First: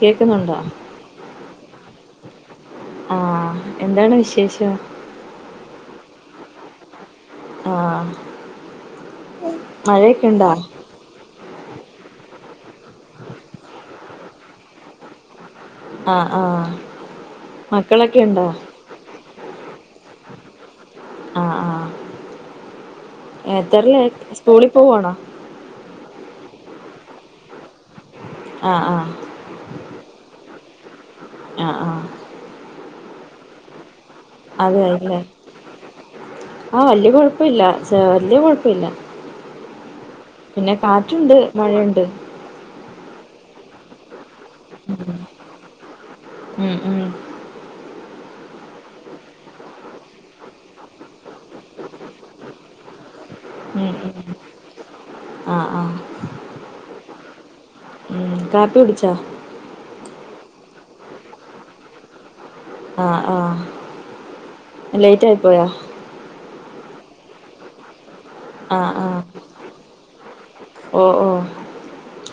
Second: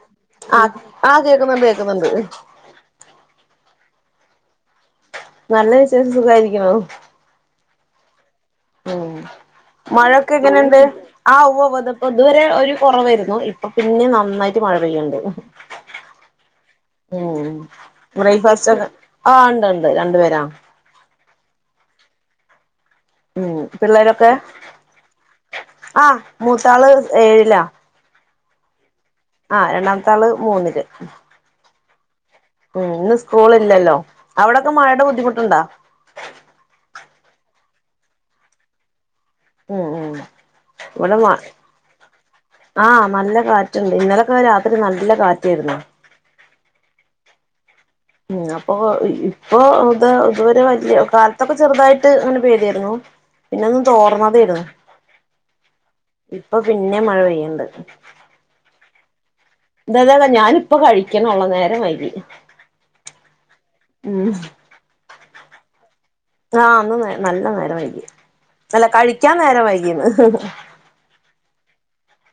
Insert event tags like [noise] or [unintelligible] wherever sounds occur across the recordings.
കേക്കുന്നുണ്ടോ ആ ആ കേക്കുന്നണ്ട് കേക്കുന്നുണ്ട് ആഹ എന്താണ് വിശേഷം നല്ല വിശേഷം സുഖായിരിക്കുണു ആഹ് ഉം മഴയൊക്കെ എങ്ങനെണ്ട് ആ ഉവ്വ് ഉവ്വ് ഇപ്പ ഇതുവരെ ഒരു കുറവെയിരുന്നു ഇപ്പൊ പിന്നെ നന്നായിട്ട് മഴ പെയ്യണ്ട് ആഹ് ആഹ് ഉ മക്കളൊക്കെ ഉണ്ടോ ബ്രേക്ഫാസ്റ്റ്ന് ആ് ഇണ്ട് ഇണ്ട് രണ്ട് പേരാ ആ ആഹ് ഉം എത്രയിലാ പിള്ളേരൊക്കെ സ്കൂളിൽ പോവാണോ ആഹ് ആഹ് ആ രണ്ടാമാത്തള് മൂന്നില് ആ ആഹ ഉ ഇന്ന് സ്കൂൾ ഇല്ലല്ലോ അവിടൊക്കെ അതെ മഴയുടെ അല്ലേ ബുദ്ധിമുട്ടുണ്ടോ ആഹ് വല്ലിയെ കൊഴപ്പല്ല വല്ലിയെ കൊഴപ്പല്ല ഉം ഉം പിന്നെ കാറ്റ്ണ്ട് മഴയ്ണ്ട് ആഹ് നല്ല കാറ്റ്ണ്ട് ഇന്നലക്കെ രാത്രി നല്ല കാറ്റേര്ന്നു. മം ഉം ഉ അപ്പൊ ഇപ്പൊ ഇത് ഇതുവരെ വലിയ കാലത്തൊക്കെ ചെറുതായിട്ട് അങ്ങനെ പെയ്തിരുന്നു പിന്ന ഒന്നു ഉം ഉം തോർന്നതെയിരുന്നു ആഹ് ആഹ് ഇപ്പൊ പിന്നെ മഴ പെയ്യണ്ട് ഉം കാപ്പി കുടിച്ചാ ഇതേ ഇതാ ഞാനിപ്പ കഴിക്കണള്ളു നേരം വൈകി ആഹ ആഹ ഉം ലേറ്റ് ആയി പോയോ ആഹ അന്ന് നല്ല നേരം വൈകി നല്ല ആഹ് ആഹ് കഴിക്കാൻ നേരം വൈകിന്ന് ഓ ഓ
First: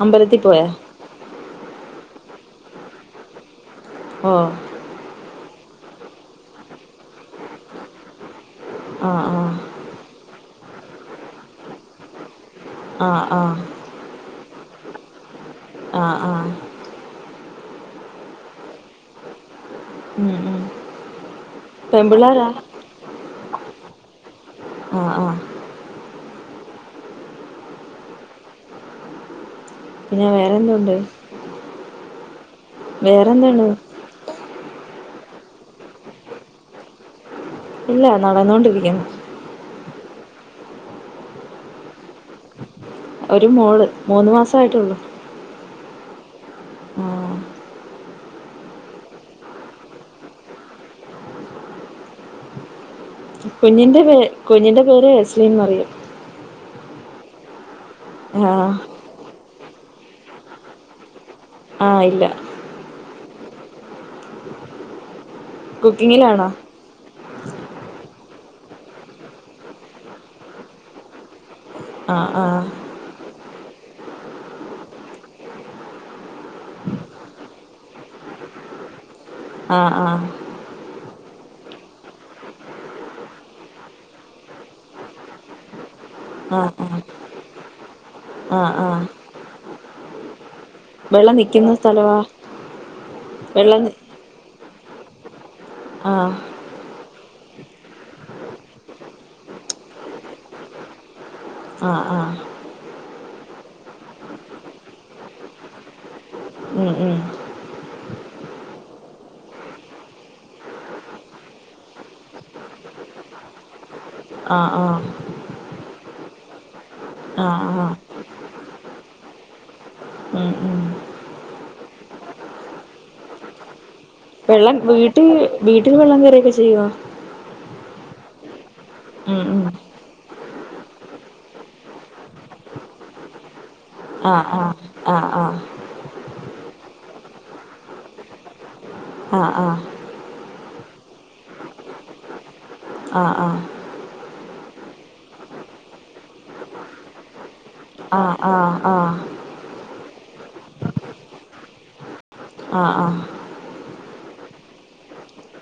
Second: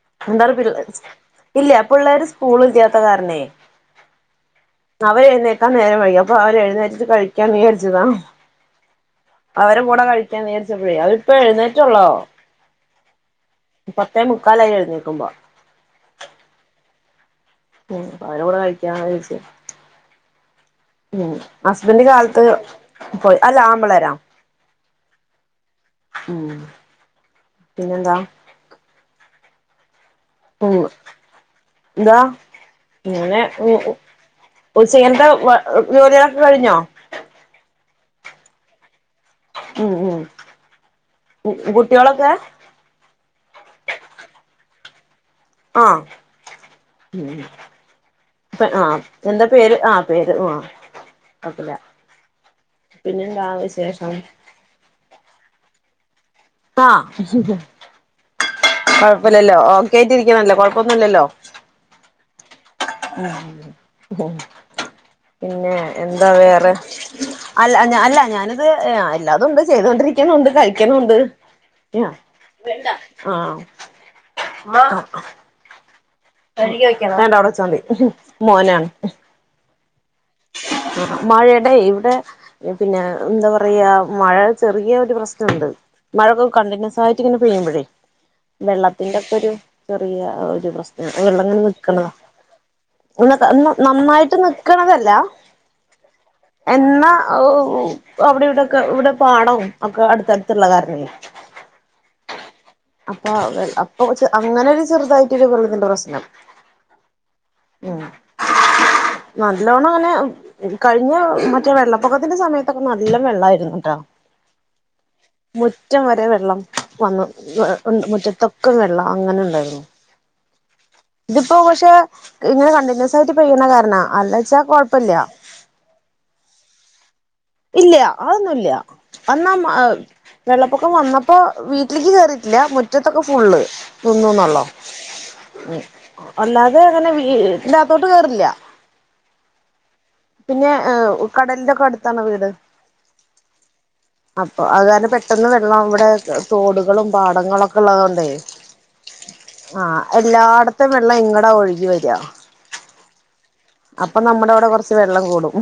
അമ്പലത്തിൽ എന്താ പോയോ ഇല്ല പിള്ളേര് സ്കൂള് ഇല്ലാത്ത കാരനേ ഓ അവരെ എഴുന്നേക്കാൻ നേരം വൈകി അപ്പൊ അപ്പ അവരെഴുന്നേറ്റിട്ട് കഴിക്കാൻ വിചാരിച്ചതാ ആഹ ആഹ അവരെ കൂടെ കഴിക്കാൻ നീരിച്ചപ്പോഴേ അവ ഇപ്പ എഴുന്നേറ്റള്ളോ ആഹ് ആഹ് പത്തേ മുക്കാലായി എഴുന്നേക്കുമ്പ ആഹ് ആഹ് ഹ്മ്മ് അവര കൂടെ കഴിക്കാ വിളിച്ച് ഉം ഉം ഹ്മ്മ്, ഹസ്ബൻഡ് കാലത്ത് പെമ്പിള്ളാരാ പോയി അല്ല ആൺപിള്ളാരാ ആഹ് ആഹ് ഹ്മ്മ്, പിന്നെന്താ പിന്നെ വേറെന്തുണ്ട് എന്തുവാ ഇങ്ങനെ വേറെന്താണ് [unintelligible] ഉച്ചകത്തെ [unintelligible] ജോലികളൊക്കെ കഴിഞ്ഞോ? ഇല്ല നടന്നോണ്ടിരിക്കുന്നു. ഹ്മ്മ്, ഹ്മ്മ് കുട്ടിയേലൊക്കെ ഒരു മോള് മൂന്ന് മാസായിട്ടൊള്ളൂ. ആഹ് ആഹ് [inaudible] അപ്പ ആഹ് എന്താ പേര് ആഹ് പേര് ആഹ് കൊഴപ്പല്ല പിന്നെന്താ വിശേഷം? കുഞ്ഞിൻ്റെ പേര് എസ്ലീൻ മറിയം. ആഹ് ആഹ് കുഴപ്പല്ലല്ലോ ഒക്കെ ആയിട്ടിരിക്ക്നല്ലോ കൊഴപ്പൊന്നുല്ലല്ലോ ആഹ് ഇല്ല. [inaudible] പിന്നെ എന്താ കുക്കിങ്ങിലാണോ വേറെ അല്ല ഞാന് അല്ല ഞാനിത് അല്ലാതൊണ്ട് ചെയ്തൊണ്ടിരിക്കുന്നുണ്ട് കഴിക്കുന്നുണ്ട് ആഹ് ആഹ് ആഹ് വേണ്ട അവിടെ വെച്ചാ മതി മോനാ ആഹ് ആഹ് മഴടെ ഇവിടെ പിന്നെ എന്താ പറയാ മഴ ചെറിയൊരു പ്രശ്നമുണ്ട്. മഴൊക്കെ ആഹ് ആഹ് കണ്ടിന്യൂസായിട്ട് ഇങ്ങനെ പെയ്യുമ്പഴേ ആഹ് ആഹ് വെള്ളത്തിന്റൊക്കെരു ചെറിയ ഒരു പ്രശ് വെള്ളം ഇങ്ങനെ നിക്കുന്ന നിക്ക്ണതാ, സ്ഥലവാ വെള്ളം [unintelligible] നി നന്നായിട്ട് നി ക്ക്ണതല്ല ആഹ് എന്നാ ആഹ് അവിടെവിടൊക്കെ ഇവിടെ പാടം ഒക്കെ അടുത്തടുത്തുള്ള കാരണേ ആഹ് ആഹ് അപ്പ അപ്പൊ അങ്ങനൊരു ചെറുതായിട്ടൊരു വെള്ളത്തിന്റെ പ്രശ്നം. ഹ്മ്മ് നല്ലോണങ്ങനെ കഴിഞ്ഞ മറ്റേ വെള്ളപ്പൊക്കത്തിന്റെ സമയത്തൊക്കെ നല്ലോം വെള്ളായിരുന്നുട്ടോ ആഹ് ആഹ് മുറ്റം വരെ വെള്ളം വന്ന്. ആഹ് ആഹ് [inaudible] മുറ്റത്തൊക്കെ വെള്ളം അങ്ങനെ ഇണ്ടായിരുന്നു. ഹ്മ്മ് ഹ്മ്മ് ഇതിപ്പോ പക്ഷെ ഇങ്ങനെ കണ്ടിന്യൂസായിട്ട് പെയ്യ്ണ കാരണാ അല്ല വെള്ളം വീട്ടി വീട്ടില് വെള്ളം കയറൊക്കെ ചെയ്യോ ഇല്ല അതൊന്നുല്ല ഉം അന്നാ ഉം മ ആഹ് വെള്ളപ്പൊക്കം വന്നപ്പോ വീട്ടിൽക്ക് കയറിട്ടില്ല മുറ്റത്തൊക്കെ ഫുള്ള്. ആഹ് തിന്ന്ണൊള്ളു ആഹ് ആഹ് ഹ്മ്മ്, അല്ലാതെ അങ്ങനെ വീടിന്റകത്തോട്ട് കേറില്ല. ആഹ് ആഹ് പിന്നെ ഏഹ് കടൽന്റൊക്കെ അടുത്താണോ വീട് ആഹ് അപ്പ അത് കാരണം പെട്ടൊന്ന് വെള്ളം ഇവടെ തോടുകളും പാടങ്ങളൊക്കെ ഇള്ളതോണ്ടേ ആഹ് ആഹ് ആഹ് ആഹ് എല്ലായിടത്തും വെള്ളം ഇങ്ങടാ ഒഴുകി വരിക ആഹ് ആഹ് അപ്പൊ നമ്മുടെ അവിടെ കൊറച്ച് വെള്ളം കൂടും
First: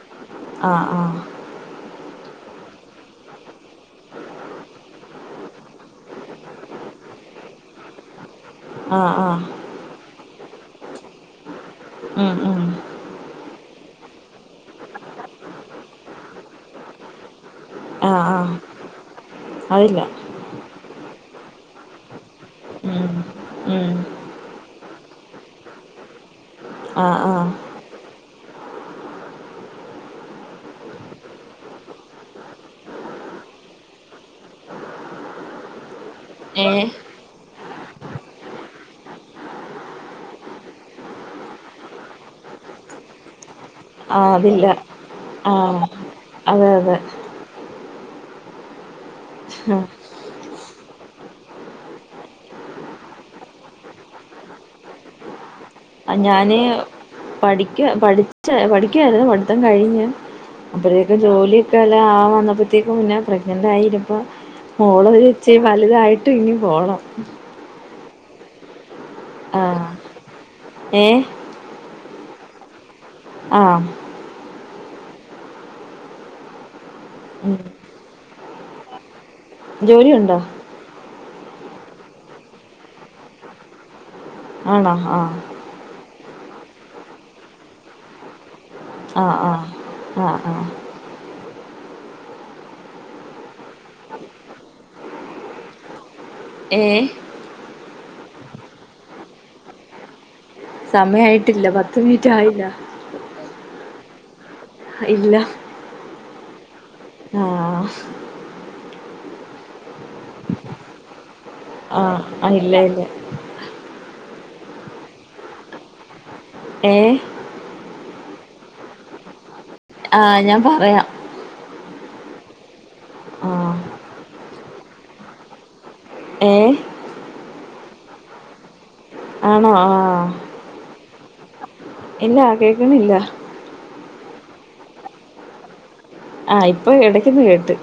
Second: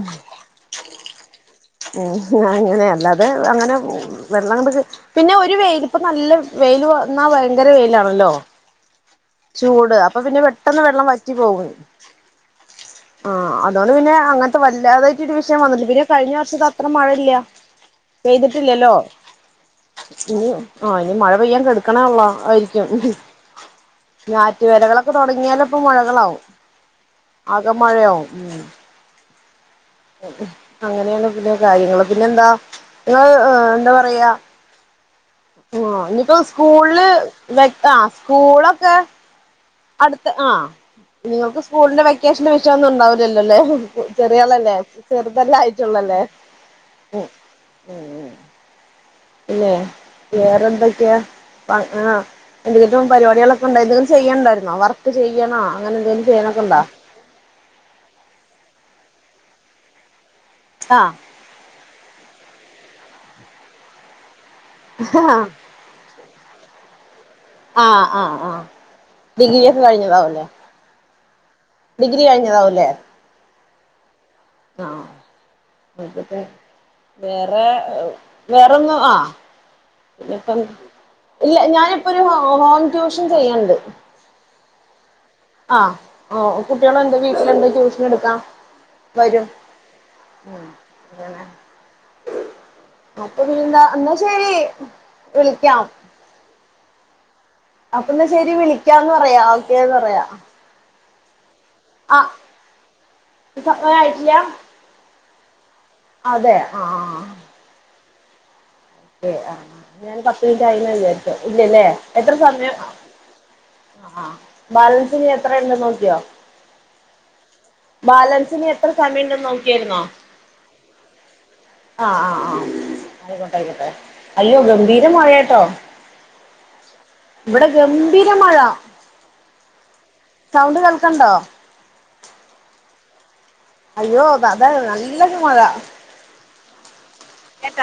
ആഹ് ആഹ് ആഹ് ഉം അങ്ങനെ അല്ലാതെ അങ്ങനെ വെള്ളം അങ്ങട് - പിന്നെ ഒരു വെയില് ഇപ്പം നല്ല വെയില് വന്നാ ഭയങ്കര വെയിലാണല്ലോ ആഹ് ആഹ് ചൂട് അപ്പൊ പിന്നെ പെട്ടെന്ന് വെള്ളം വറ്റി പോകും ആഹ് ആഹ് ആഹ് അതുകൊണ്ട് പിന്നെ അങ്ങനത്തെ വല്ലാതായിട്ട് ഒരു വിഷയം വന്നില്ല പിന്നെ കഴിഞ്ഞ വർഷത്തെ അത്ര മഴയില്ല ആഹ് ആഹ് പെയ്തിട്ടില്ലല്ലോ അതില്ല ഇനി ആഹ് ഇനി മഴ പെയ്യാൻ കെടക്കണെ ഉള്ളോ അയ്യോ ഉം ഉം ഞാറ്റുവേലകളൊക്കെ തൊടങ്ങിയാലപ്പൊ മഴകളാവും ആഹ് ആഹ് ആകെ മഴയാവും അങ്ങനെയാണ് പിന്നെ കാര്യങ്ങള് പിന്നെ എന്താ ഇങ്ങള് എന്താ പറയാ ആഹ് ഇനിപ്പൊ ഏഹ് സ്കൂളില് വെ ആഹ് സ്കൂളൊക്കെ- അടുത്ത് ആഹ് നിങ്ങൾക്ക് സ്കൂളിന്റെ വെക്കേഷന്റെ വിഷയൊന്നും ഒണ്ടാവിന്നില്ലല്ലേ ആഹ് അതില്ല ചെറിയാളല്ലേ ആഹ് ചെറുതല്ലായിട്ടൊള്ളു അല്ലേ അതെ അതെ ഉം ഉം പിന്നെ വേറെന്തൊക്കെയാ ഏഹ് എന്തെങ്കിലും പരിപവാടികളൊക്കെ ഒണ്ടായിന്നോ എന്തെങ്കിലും ചെയ്യ്ണ്ടായിരുന്നോ വർക്ക് ചെയ്യണോ അങ്ങനെന്തെലും ഞാന് ചെയ്യണക്കെണ്ടോ പഠിക്ക പഠിച്ച പഠിക്കായിരുന്നു പഠിത്തം കഴിഞ്ഞ് ആഹ് അപ്പഴേക്കും ജോലി- [unintelligible] വന്നപ്പോഴത്തേക്കും ഞാൻ പ്രെഗ്നെറ് ആയി [unintelligible] മോളൊരിച്ചിരി വലുതായിട്ടും ഇനി പോണം ആഹ് ആഹ് ആഹ് ഡിഗ്രി ഒക്കെ കഴിഞ്ഞതാവുംല്ലേ ഏഹ് ഡിഗ്രി കഴിഞ്ഞതാവുംല്ലേ ആഹ് ആഹ് ഉം വേറെ വേറൊന്നും ആഹ് ജോലിയുണ്ടോ പിന്നപ്പം ഇല്ല ഞാനിപ്പൊരു ഹോം ട്യൂഷൻ ചെയ്യ്ണ്ട് ആണോ ആഹ് ആഹ് ഓഹ് കുട്ടികള് ഒണ്ടെങ്കി വീട്ടില്ണ്ടെങ്കി ട്യൂഷനെടുക്കാ ആഹ് വരും ആഹ് ആഹ് ആഹ് അപ്പൊ പിന്നെന്താ എന്നാ ശരി വിളിക്കാം ഏഹ് അന്നാ പിന്നെ ശെരി വിളിക്കാന്ന് പറയാ ഓക്കെന്ന് പറയാ സമയായിട്ടില്ല പത്ത് മിനിറ്റ് ആഹ് ആയില്ല സമയായിട്ടില്ല ഇല്ല അതെ ആഹ് ആഹ് ആഹ് ഏഹ് ആഹ് ഞാൻ പത്ത് മിനിറ്റായിന്ന് വിചാരിച്ചു ഇല്ലല്ലേ എത്ര ആഹ് സമയം ഇല്ല ഇല്ല ആഹ് ബാലൻസിനി എത്രയുണ്ട് നോക്കിയോ ഏഹ് ബാലൻസ് ഇനി എത്ര സമയിണ്ട്ന്ന് നോക്കിയാരുന്നോ ആഹ് ഞാൻ പറയാം ആഹ് ആഹ് ആഹ് ആയിക്കോട്ടെ ആഹ് ആയിക്കോട്ടെ അയ്യോ ഗംഭീര മഴ യാട്ടോ ഏഹ് ഇവിടെ ഗംഭീര മഴ ആണോ ആഹ് സൗണ്ട് കേൾക്ക്ണ്ടോ ഇല്ല കേക്ക്ണില്ല അയ്യോ അത് നല്ലൊരു മഴ ആഹ് ഇപ്പൊ എടക്കൊന്ന് കേട്ട്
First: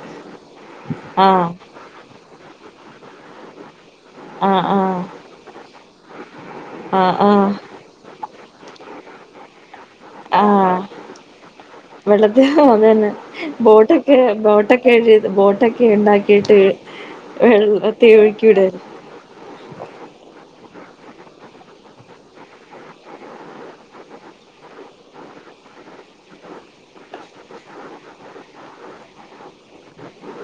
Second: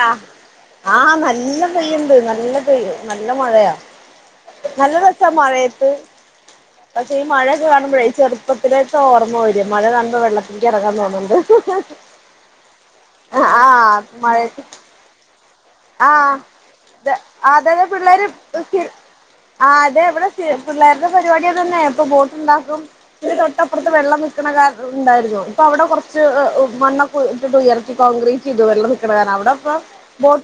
ആഹ് പെയ്യണ്ട് നല്ല പെയ്യ നല്ല മഴയാ ആഹ് നല്ല ആഹ് രസാ മഴയത്ത് പക്ഷേ ആഹ് ഈ ആഹ് മഴക്കെ കാണുമ്പഴേ ചെർ ചെർപ്പത്തിലേക്ക് ഓർമ്മ വര മഴ കാണുമ്പോ വെള്ളത്തിൽക്ക് എറങ്ങാൻ തോന്നണണ്ട് വെള്ളത്തിൽക്ക് അതന്നെ ബോട്ടൊക്കെ മഴയത്ത് ബോട്ടൊക്കെ ബോട്ടൊ ആഹ് ഒക്കെണ്ടാക്കിയിട്ട് അതതെ വെള്ളത്തി പിള്ളേര് ഒഴുക്കി വിട ആഹ് അതെ ഇവിടെ പി പിള്ളേരുടെ പരിപാടി അതന്നെ ഇപ്പൊ ബോട്ടുണ്ടാക്കും ഇതിന് തൊട്ടപ്പുറത്ത് വെള്ളം നിൽക്കണ കെണർ ഉണ്ടായിരുന്നു ഇപ്പൊ അവിടെ കൊറച്ച് ഹ് മണ്ണ ഇട്ടിട്ട് ഉയർത്തി കോൺക്രീറ്റ് ചെയ്തു വെള്ളം നിൽക്കണ കാരണം അവിടെപ്പം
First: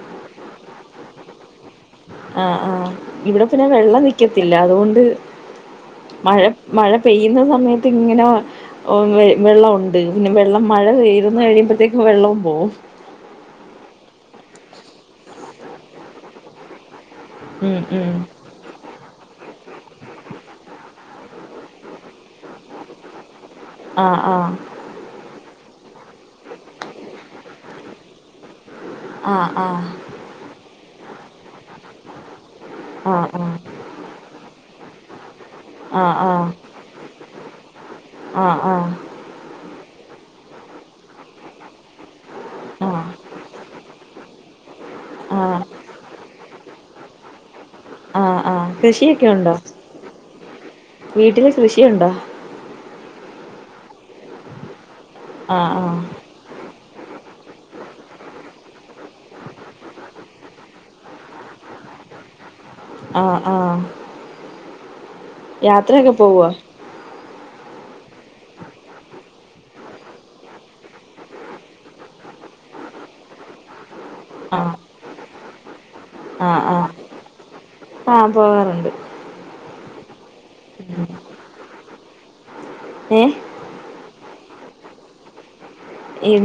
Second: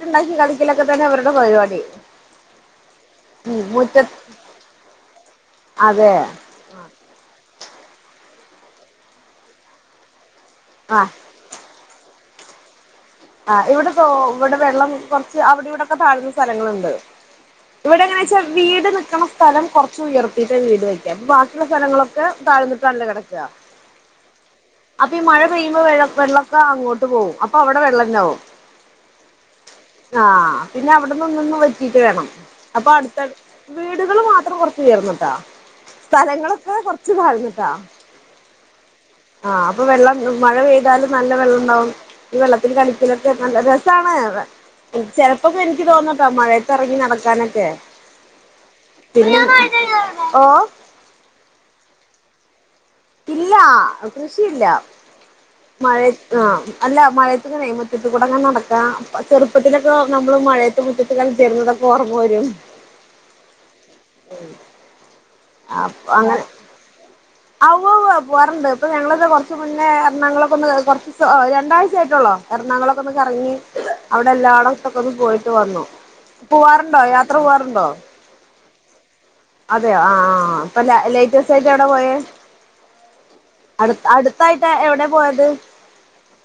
ഉണ്ടാക്കി കളിക്കലൊക്കെ തന്നെ അവരുടെ പരിപാടി ആഹ് ആഹ് ഇവിടെ ഉം പിന്നെ മുറ്റ വെള്ളം നിക്കത്തില്ല അതുകൊണ്ട് അതെ മഴ മഴ പെയ്യുന്ന സമയത്ത് ഇങ്ങനെ ഒ വെള്ളണ്ട് പിന്നെ വെള്ളം മഴ ആഹ് പെയ്ന്ന് കഴിയുമ്പഴത്തേക്ക് വെള്ളോം പോകും ആ ഇവിടെ ഇവിടെ വെള്ളം കൊറച്ച് അവിടെ ഇവിടെക്കെ താഴ്ന്ന സ്ഥലങ്ങളുണ്ട് ഉം ഇവിടെ ഉം എങ്ങനാച്ച വീട് നിക്കണ സ്ഥലം കൊറച്ച് ഉയർത്തിയിട്ട വീട് വെക്ക അപ്പൊ ബാക്കിയുള്ള സ്ഥലങ്ങളൊക്കെ താഴ്ന്നിട്ട് ആണല്ലോ കിടക്ക ആഹ് ആഹ് അപ്പം ഈ മഴ പെയ്യുമ്പോ വെള്ളക്കെ അങ്ങോട്ട് പോകും അപ്പൊ അവിടെ വെള്ളത്താവും ആഹ് ആഹ് ആഹ് പിന്നെ അവിടൊന്നന്ന് വറ്റിട്ട് വേണം അപ്പൊ ആഹ് അടുത്ത ആഹ് വീടുകള് മാത്രം കുറച്ച് ഉയർന്നിട്ടാ ആഹ് ആഹ് സ്ഥലങ്ങളൊക്കെ കൊറച്ച് താഴ്ന്നിട്ടാ ആഹ് ആഹ് ആഹ് അപ്പം വെള്ളം മഴ പെയ്താലും നല്ല വെള്ളണ്ടാവും ഈ വെള്ളത്തിൽ കളി ആഹ് ഇതൊക്കെ നല്ല രസാണ് ഏഹ് ചെലപ്പോക്കെ ആഹ് എനിക്ക് തോന്നുട്ടോ മഴത്തിറങ്ങി നടക്കാനൊക്കെ ആഹ് ആഹ് കൃഷിയൊക്കെ പിന്നെ ഉണ്ടോ ഓ വീട്ടില് കൃഷിയുണ്ടോ ഇല്ല കൃഷിയില്ല ആഹ് ആഹ് മഴ ആഹ് അല്ല മഴയത്തങ്ങനെയ മുറ്റത്ത് കൂടങ്ങനെ നടക്കാ ചെറുപ്പത്തിലൊക്കെ നമ്മള് മഴ റ്റ മുറ്റത്ത് കളി ച്ചിരുന്നതൊക്കെ ഓർമ്മ വരും ആഹ് ആഹ് ഉം അപ്പോ യാത്രയൊക്കെ അങ്ങനെ പോവോ അവ്വ്വ്വ് പോവാറുണ്ട് ഇപ്പൊ ഞങ്ങളൊക്കെ കൊറച്ച് മുന്നേ എറണാകുളക്കൊന്ന് കുറച്ച് രണ്ടാഴ്ച ആയിട്ടൊള്ളോ എറണാകുളൊക്കെ ഒന്ന് കറങ്ങി അവിടെ ആഹ് എല്ലാടൊക്കെ ഒന്ന് പോയിട്ട് വന്നു ആഹ് ആഹ് പോവാറുണ്ടോ യാത്ര പോവാറുണ്ടോ ആഹ് പോകാറുണ്ട് അതെയോ ആഹ് ആഹ് ഇപ്പൊ ല ലേറ്റസ്റ്റ് ആയിട്ട് എവിടെയാ പോയെ ഏഹ് അടുത്ത് അടുത്തായിട്ട് എവിടെ പോയത്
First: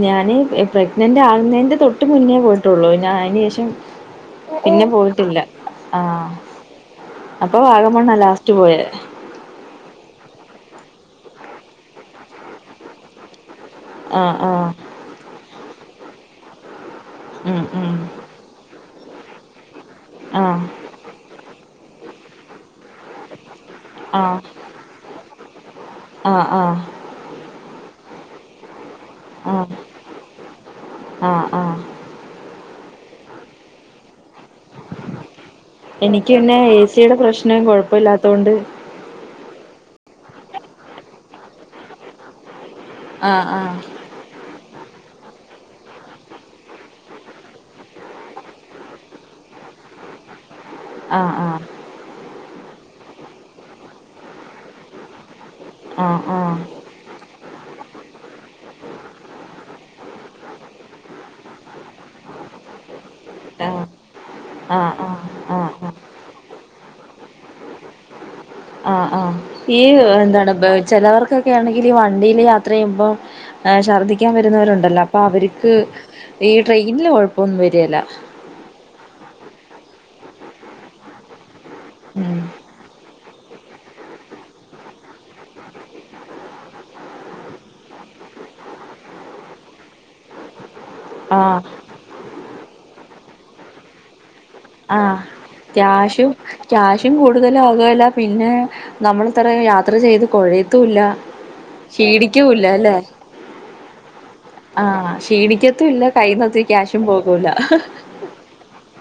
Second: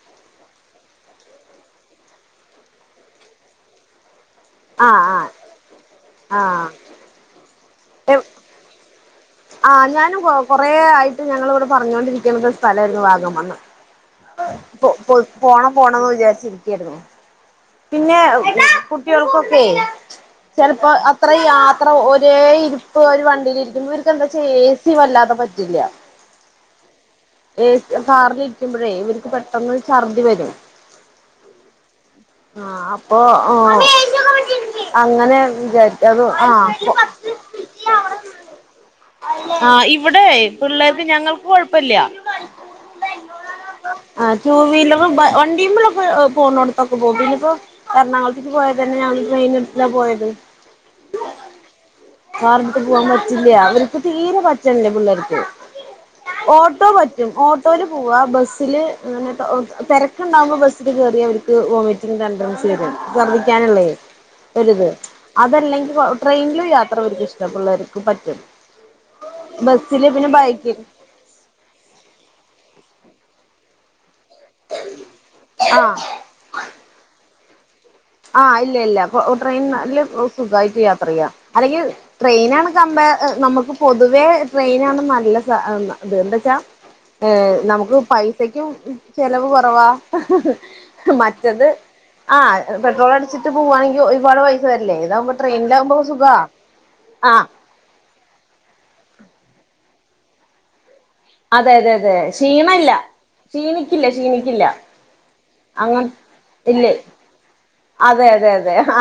ഞാന് പ്രഗ്നന്റ് ആകുന്നേന്റെ തൊട്ട് മുന്നേ പോയിട്ടുള്ളു ഞാ അയ്ന് ശേഷം പിന്നെ ആ പോയിട്ടില്ല ആഹ് ആ അപ്പൊ വാഗ മണ്ണാ ആ ലാസ്റ്റ് പോയെ ആഹ് ഞാനും കൊറേ ആയിട്ട് ഞങ്ങളിവിടെ പറഞ്ഞോണ്ടിരിക്കുന്ന ഒരു സ്ഥലമായിരുന്നു വാഗമണ്ണ് ആഹ് ആഹ് പൊ പൊ പോണം പോണംന്ന് വിചാരിച്ചിരിക്കായിരുന്നു ഉം ഉം പിന്നെ കുട്ടികൾക്കൊക്കെയ് ആഹ് ചെലപ്പം അത്ര യാത്ര ഒരേ ഇരിപ്പ് ഒരു വണ്ടിൽ ഇരിക്കുമ്പോ ഇവർക്ക് എന്താ ആഹ് ചെയ്യ ഇച്ച് വല്ലാതെ പറ്റില്ല ആഹ് ആഹ് എ സി കാറിലിരിക്കുമ്പഴേ ഇവർക്ക് ആഹ് പെട്ടെന്ന് ഛർദ്ദി വരും ആഹ് ആഹ് ആഹ് അപ്പൊ ഓ അങ്ങനെ വിചാരി എനിക്ക് പിന്നെ എ സി യുടെ പ്രശ്നം കൊയപ്പാലത്തൊണ്ട ആഹ് ഇവിടെ പിള്ളേർക്ക് ഞങ്ങൾക്ക് കൊഴപ്പല്ല ആഹ് ആഹ് ആ ടു വീലറും വണ്ടിയുമ്മലൊക്കെ പോണടുത്തൊ ക്ക് പോകും പഇനീപ്പോ എറണാകുളത്ത്ക്ക് പോയതെന്നെ ഞങ്ങള് ട്രെയിൻ എടുത്താ പോയത് ആഹ് ആഹ് കാറിടുത്ത് പോകാൻ പറ്റില്ല ഇവർക്ക് തീരെ പറ്റണില്ല പിള്ളേർക്ക് ആഹ് ആഹ് ഓട്ടോ പറ്റും ഓട്ടോല് പോവാ ബസില് ഇങ്ങനെ തെരക്കുണ്ടാവുമ്പോ ബസ്സില് കേറിയ ഓൽക്ക് ത്ത് വോമിറ്റിംഗ് ടെൻഡൻസി വരും ചർദ്ദിക്കാനും ആഹ് വരും ആഹ് ഒരിത് ആഹ് ആഹ് ആഹ് ആഹ് അതല്ലെങ്കിൽ ട്രെയിനിലും യാത്രവർക്ക് ഇഷ്ടാ യാത്ര പിള്ളേർക്ക് പറ്റും. ആഹ് ആഹ് ഈ ബസ്സില് പിന്നെ എന്താണ് ബൈക്കിൽ ചിലവർക്കൊക്കെ. ഇക്ക് ആണെങ്കിൽ വണ്ടിയില് യാത്ര ചെയ്യുമ്പോ ഛർദ്ദിക്കാൻ വരുന്നവരുണ്ടല്ലോ അപ്പൊ അവർക്ക്. ആ ഈ ട്രെയിനിൽ കുഴപ്പമൊന്നും വരെല്ലാ ആഹ് ഇല്ല ഇല്ല ഇപ്പൊ ട്രെയിൻ നല്ല സുഖമായിട്ട് യാത്ര ചെയ്യാം അല്ലെങ്കിൽ. ഉം ട്രെയിനാ ആണ് കമ്പേ ഏ നമുക്ക് പൊതുവേ ട്രെയിനാണ് നല്ല സ ഇത് എന്തേച്ചാ ഏ നമുക്ക് പൈസക്കും ചെലവ് കുറവാ ആഹ് മറ്റത് ആഹ് പെട്രോൾ അടിച്ചിട്ട് പോവാണെങ്കിൽ ഒരുപാട് പൈസ വരില്ലേ ആഹ് ഇതാവകുമ്പോ. ക്യാഷും ക്യാഷും ആഹ് കൂടുതലാകും അതുല്ല പിന്നെ നമ്മൾ ഇത്രേ യാത്ര ചെയ്ത് കുഴയത്തുല്ല. അതെ അതെ അതെ ക്ഷീണമല്ല ക്ഷീണിക്കില്ല ക്ഷീണിക്കില്ല. ആഹ് അങ്ങ ക്ഷീണിക്കത്തുല്ല കൈ ഒത്തിരി ഇല്ലേ ക്യാഷും പോകൂല. അതെ അതെ അതെ അതെ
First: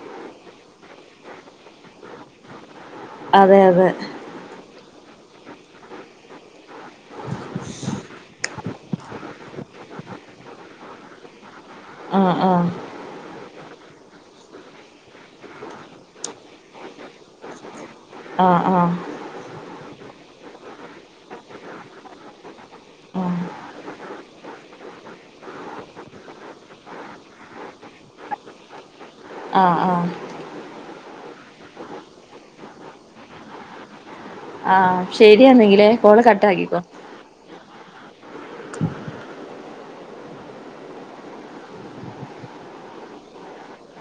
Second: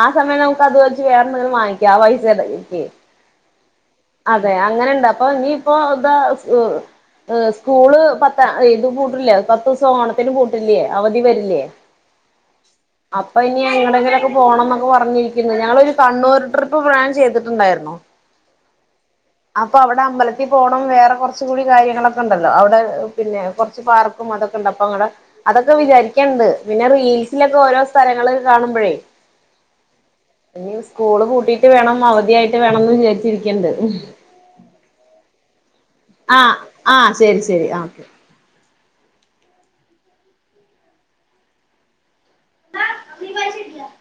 ആഹ് സമയം നമുക്ക് അത് വെച്ച് വേറെന്തെങ്കിലും വാങ്ങിക്കാം ആ പൈസ അതെ അതെ അതെ അങ്ങനെണ്ട് അപ്പൊ ഇനിയിപ്പോ ഇതാ സ് ഏ സ്കൂള് പത്ത ഇത് പൂട്ടില്ലേ പത്ത് ദിവസം ഓണത്തിനന് പൂട്ടില്ലേ അവധി വരില്ലേ. ആഹ് ആഹ് അപ്പൊ ഇനി എങ്ങോട്ടാങ്കിലൊക്കെ പോണം എന്ന് ഒക്കെ പറഞ്ഞിരിക്കുന്നു ഞങ്ങളൊരു കണ്ണൂർ ട്രിപ്പ് പ്ലാൻ ചെയ്തിട്ടുണ്ടായിരുന്നു. ആണോ ആഹ് ആഹ് അപ്പൊ അവിടെ അമ്പലത്തിൽ പോകണം വേറെ കുറ കുറച്ച് കൂടി കാര്യങ്ങളൊക്കെ ഉണ്ടല്ലോ അവിടെ പിന്നെ ആഹ് കുറച്ച് പാർക്കും അതൊക്കെ ഇണ്ട് അപ്പൊ അങ്ങടെ അതൊക്കെ വിചാരിക്കണ്ട് പിന്നെ റീൽസിലൊക്കെ ഓരോ സ്ഥലങ്ങൾ കാണുമ്പോഴേ. ആഹ് ആഹ് ഇനി സ്കൂള് പൂട്ടീയിട്ട് വേണം അവധിയായിട്ട് വേണം എന്ന് വിചാരിച്ചിരിക്ണണ്ട്. ആ ശരിയാണെങ്കില് ആഹ് ആഹ് ശരി ശരി ആ ആ നി പറ ശിട്ടില്ല [inaudible]